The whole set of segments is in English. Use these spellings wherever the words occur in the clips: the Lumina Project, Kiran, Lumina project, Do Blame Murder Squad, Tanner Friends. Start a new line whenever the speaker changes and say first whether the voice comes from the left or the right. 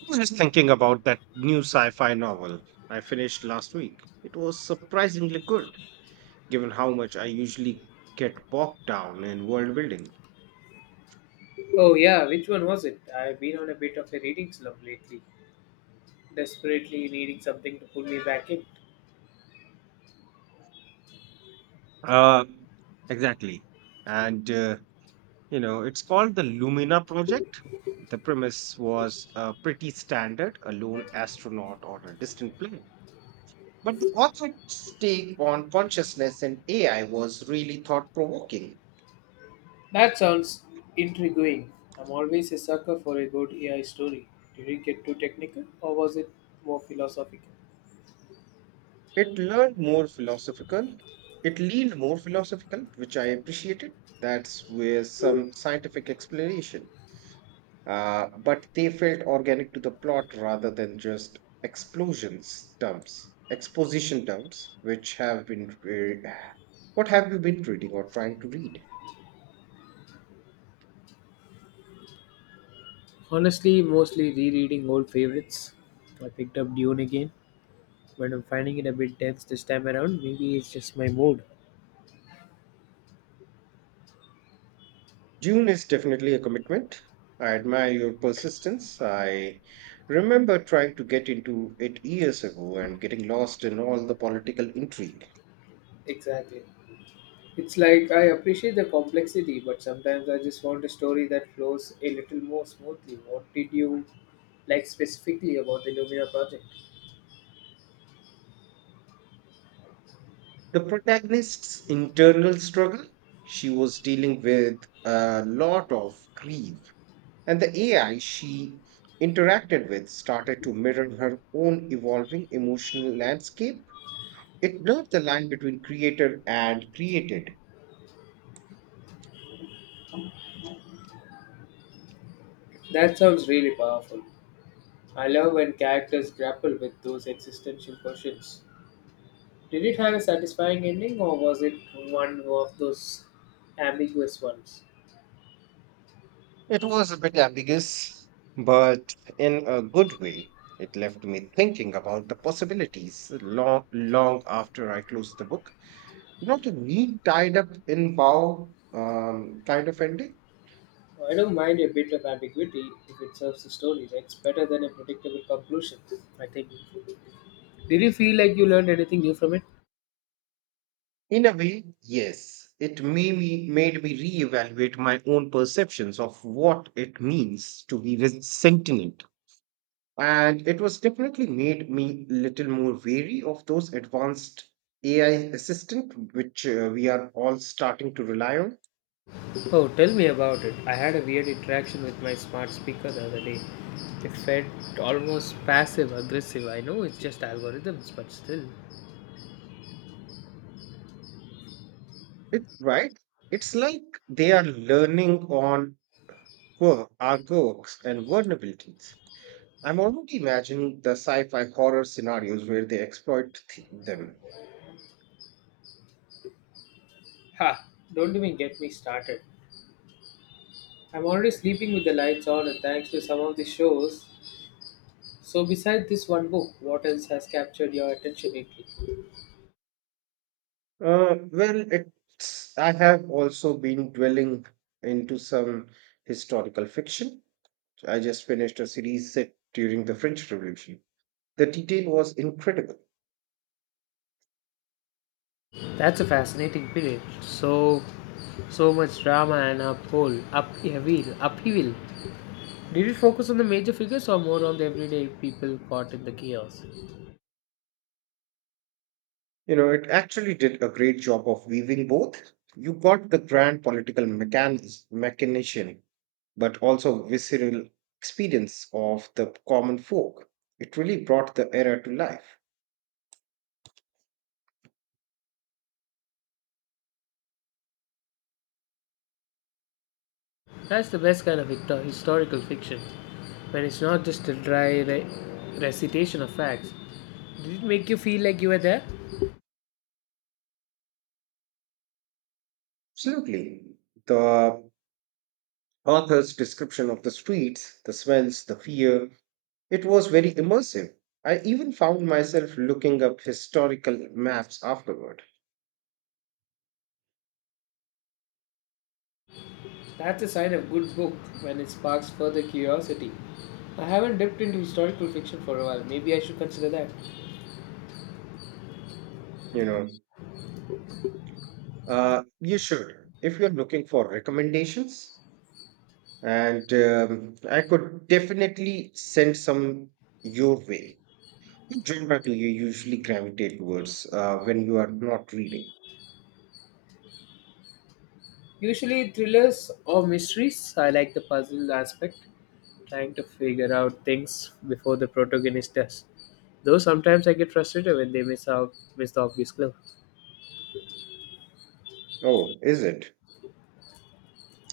right: I was just thinking about that new sci fi novel I finished last week. It was surprisingly good, given how much I usually get bogged down in world building.
left: Oh yeah, which one was it? I've been on a bit of a reading slump lately, desperately needing something to pull me back in.
right: Uh, exactly. And, uh, it's called the Lumina Project. The premise was pretty standard, a lone astronaut on a distant planet. But the author's take on consciousness and AI was really thought provoking.
left: That sounds intriguing. I'm always a sucker for a good AI story. Did it get too technical or was it more philosophical?
right: It learned more philosophical. It leaned more philosophical, which I appreciated. That's with some scientific explanation. But they felt organic to the plot rather than just exposition dumps, which have what have you been reading or trying to read?
left: Honestly, mostly rereading old favorites. I picked up Dune again, but I'm finding it a bit dense this time around. Maybe it's just my mood.
right: June is definitely a commitment. I admire your persistence. I remember trying to get into it years ago and getting lost in all the political intrigue.
left: Exactly. It's like I appreciate the complexity, but sometimes I just want a story that flows a little more smoothly. What did you like specifically about the Lumina project?
right: The protagonist's internal struggle, she was dealing with a lot of grief, and the AI she interacted with started to mirror her own evolving emotional landscape. It blurred the line between creator and created.
left: That sounds really powerful. I love when characters grapple with those existential questions. Did it have a satisfying ending, or was it one of those ambiguous ones?
right: It was a bit ambiguous, but in a good way. It left me thinking about the possibilities long, long after I closed the book. Not a neat tied up in bow kind of ending.
left: I don't mind a bit of ambiguity if it serves the story. That's better than a predictable conclusion, I think. Did you feel like you learned anything new from it?
right: In a way, yes, it made me reevaluate my own perceptions of what it means to be sentient. And it was definitely made me little more wary of those advanced AI assistant which we are all starting to rely on.
left: Oh, tell me about it. I had a weird interaction with my smart speaker the other day. It felt almost passive aggressive. I know it's just algorithms, but still.
right: It, right? It's like they are learning on our quirks and vulnerabilities. I'm already imagining the sci fi horror scenarios where they exploit them.
left: Ha! Don't even get me started. I'm already sleeping with the lights on, and thanks to some of the shows. So, besides this one book, what else has captured your attention lately?
right: I have also been dwelling into some historical fiction. I just finished a series set during the French Revolution. The detail was incredible.
left: That's a fascinating period. So much drama and upheaval. Did it focus on the major figures or more on the everyday people caught in the chaos?
right: You know, it actually did a great job of weaving both. You got the grand political machination, but also visceral experience of the common folk. It really brought the era to life.
left: That's the best kind of historical fiction, when it's not just a dry recitation of facts. Did it make you feel like you were there?
right: Absolutely. The author's description of the streets, the smells, the fear, it was very immersive. I even found myself looking up historical maps afterward.
left: That's a sign of good book when it sparks further curiosity. I haven't dipped into historical fiction for a while. Maybe I should consider that.
right: You know, you should. If you're looking for recommendations, and I could definitely send some your way. What genre do you usually gravitate towards when you are not reading?
left: Usually thrillers or mysteries. I like the puzzle aspect, trying to figure out things before the protagonist does. Though sometimes I get frustrated when they miss the obvious clue.
right: Oh, is it?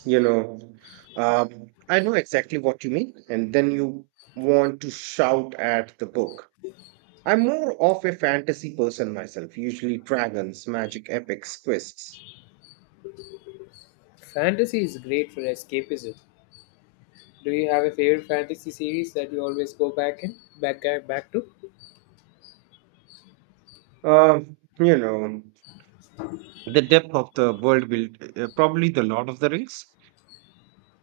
right: You know, I know exactly what you mean, and then you want to shout at the book. I'm more of a fantasy person myself, usually dragons, magic, epics, quests.
left: Fantasy is great for escapism. Do you have a favorite fantasy series that you always go back in back and back to?
right: You know, the depth of the world build, probably the Lord of the Rings.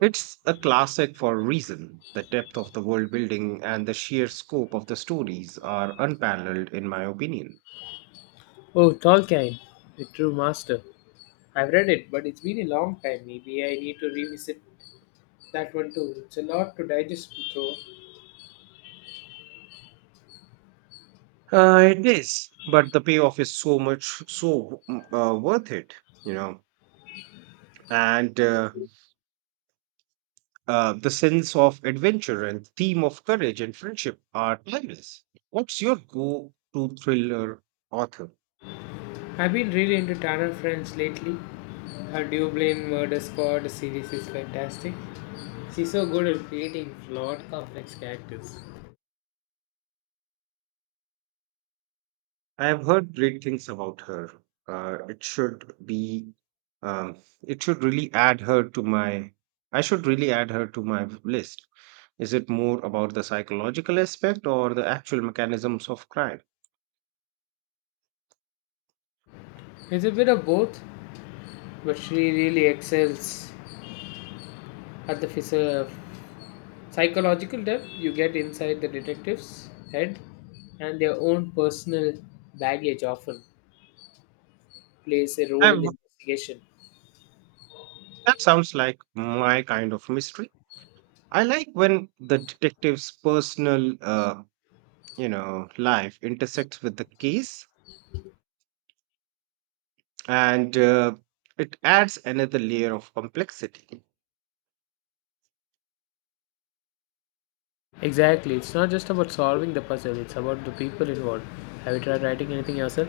right: It's a classic for a reason. The depth of the world building and the sheer scope of the stories are unparalleled, in my opinion.
left: Oh, Tolkien, the true master. I've read it, but it's been a long time. Maybe I need to revisit that one too. It's a lot to digest through.
right: It is, but the payoff is so much so worth it, you know. And The sense of adventure and theme of courage and friendship are timeless. What's your go-to thriller author?
left: I've been really into Tanner Friends lately. Her Do Blame Murder Squad series is fantastic. She's so good at creating flawed, complex characters.
right: I have heard great things about her. It should be, um, it should really add her to my. I should really add her to my list. Is it more about the psychological aspect or the actual mechanisms of crime?
left: It's a bit of both, but she really excels at the psychological depth you get inside the detective's head and their own personal baggage often plays a
right: I
left: role in the investigation.
right: That sounds like my kind of mystery. I like when the detective's personal, life intersects with the case, and it adds another layer of complexity.
left: Exactly, it's not just about solving the puzzle, it's about the people involved. Have you tried writing anything yourself?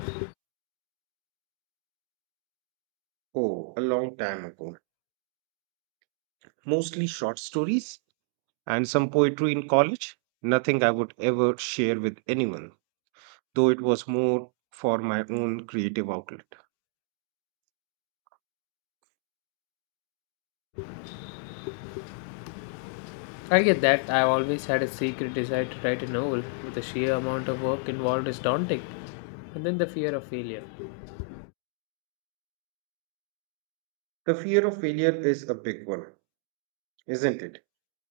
right: Oh, a long time ago, mostly short stories and some poetry in college. Nothing I would ever share with anyone, though it was more for my own creative outlet.
left: I get that. I've always had a secret desire to write a novel, but the sheer amount of work involved is daunting, and then the fear of failure.
right: The fear of failure is a big one, isn't it?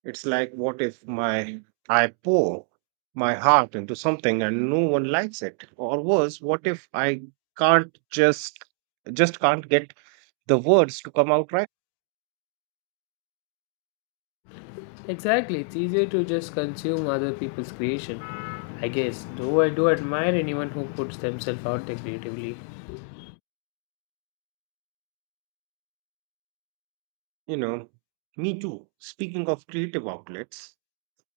right: It's like, what if my I pour my heart into something and no one likes it? Or worse, what if I can't just can't get the words to come out right?
left: Exactly, it's easier to just consume other people's creation, I guess, though I do admire anyone who puts themselves out there creatively.
right: You know, me too. Speaking of creative outlets,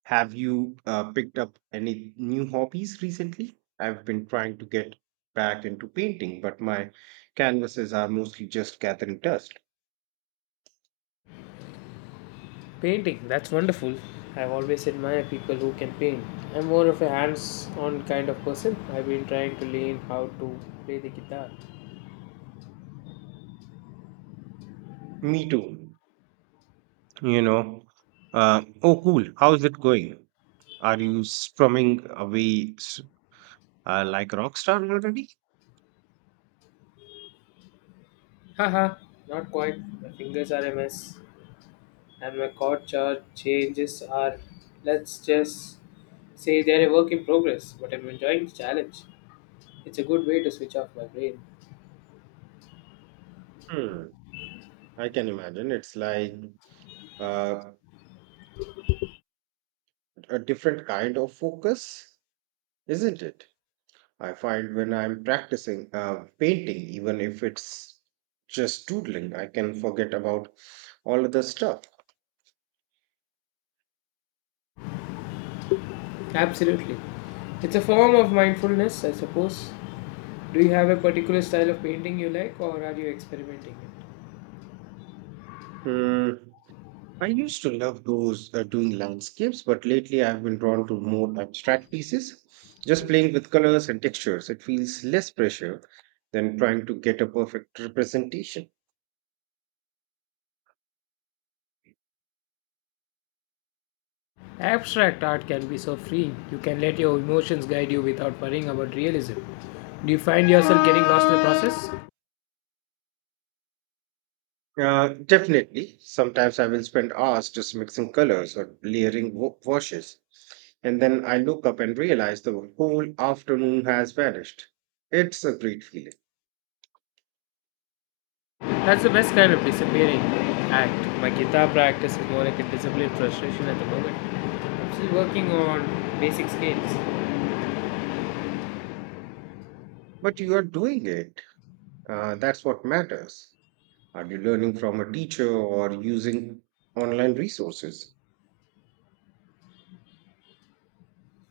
right: have you picked up any new hobbies recently? I've been trying to get back into painting, but my canvases are mostly just gathering dust.
left: Painting, that's wonderful. I've always admired people who can paint. I'm more of a hands on kind of person. I've been trying to learn how to play the guitar.
right: Me too. You know. Oh, cool. How's it going? Are you strumming away like a rock star already?
left: Haha, not quite. My fingers are a mess, and my chord chart changes are, let's just say, they're a work in progress, but I'm enjoying the challenge. It's a good way to switch off my brain.
right: Hmm. I can imagine it's like uh, a different kind of focus, isn't it? I find when I'm practicing painting, even if it's just doodling, I can forget about all other stuff.
left: Absolutely. It's a form of mindfulness, I suppose. Do you have a particular style of painting you like, or are you experimenting?
right: Hmm. I used to love those doing landscapes, but lately I've been drawn to more abstract pieces. Just playing with colors and textures, it feels less pressure than trying to get a perfect representation.
left: Abstract art can be so free, you can let your emotions guide you without worrying about realism. Do you find yourself getting lost in the process?
right: Definitely. Sometimes I will spend hours just mixing colors or layering washes, and then I look up and realize the whole afternoon has vanished. It's a great feeling.
left: That's the best kind of disappearing act. My guitar practice is more like a disciplined frustration at the moment. I'm still working on basic scales.
right: But you are doing it. That's what matters. Are you learning from a teacher or using online resources?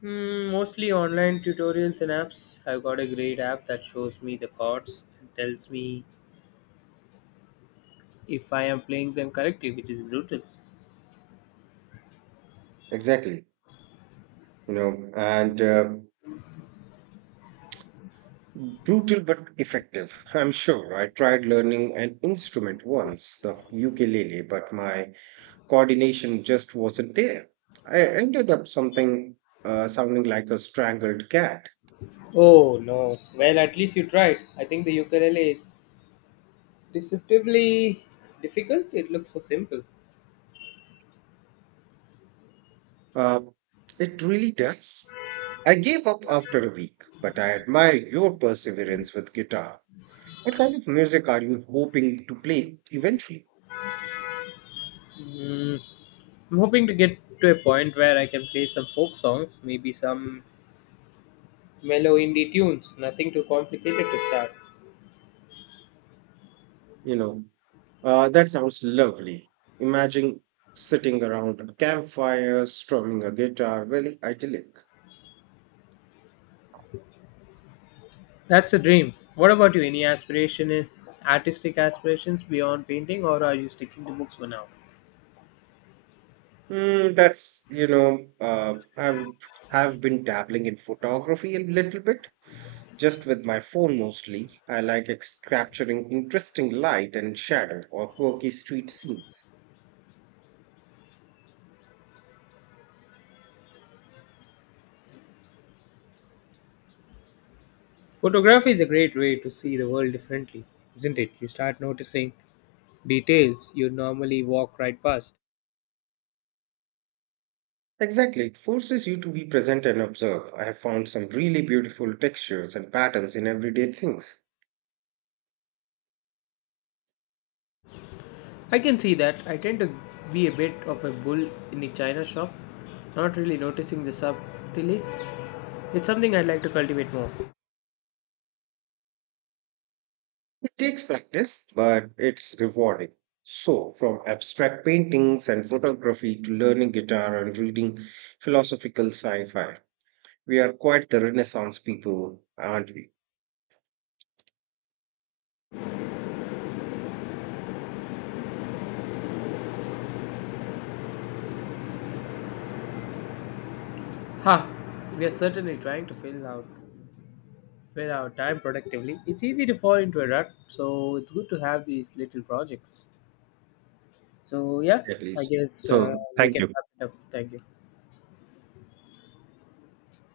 left: Hmm, mostly online tutorials and apps. I've got a great app that shows me the chords and tells me if I am playing them correctly, which is brutal.
right: Exactly. You know, and Brutal but effective. I'm sure I tried learning an instrument once, the ukulele, but my coordination just wasn't there. I ended up something sounding like a strangled cat.
left: Oh no. Well, at least you tried. I think the ukulele is deceptively difficult. It looks so simple.
right: Uh, it really does. I gave up after a week, but I admire your perseverance with guitar. What kind of music are you hoping to play eventually?
left: Mm, I'm hoping to get to a point where I can play some folk songs, maybe some mellow indie tunes. Nothing too complicated to start.
right: You know, that sounds lovely. Imagine sitting around a campfire, strumming a guitar, very idyllic.
left: That's a dream. What about you? Any artistic aspirations beyond painting, or are you sticking to books for now?
right: Mm, that's, you know, I've have been dabbling in photography a little bit, just with my phone mostly. I like ex capturing interesting light and shadow or quirky street scenes.
left: Photography is a great way to see the world differently, isn't it? You start noticing details you normally walk right past.
right: Exactly, it forces you to be present and observe. I have found some really beautiful textures and patterns in everyday things.
left: I can see that. I tend to be a bit of a bull in a china shop, not really noticing the subtleties. It's something I'd like to cultivate more.
right: It takes practice, but it's rewarding. So, from abstract paintings and photography to learning guitar and reading philosophical sci-fi. We are quite the Renaissance people, aren't we?
left: Ha! We are certainly trying to fill our time productively. It's easy to fall into a rut, so it's good to have these little projects. So yeah,
right: At
left: I
right: least.
left: guess
right: So,
left: we
right: thank
left: can
right: you.
left: wrap it up. Thank you.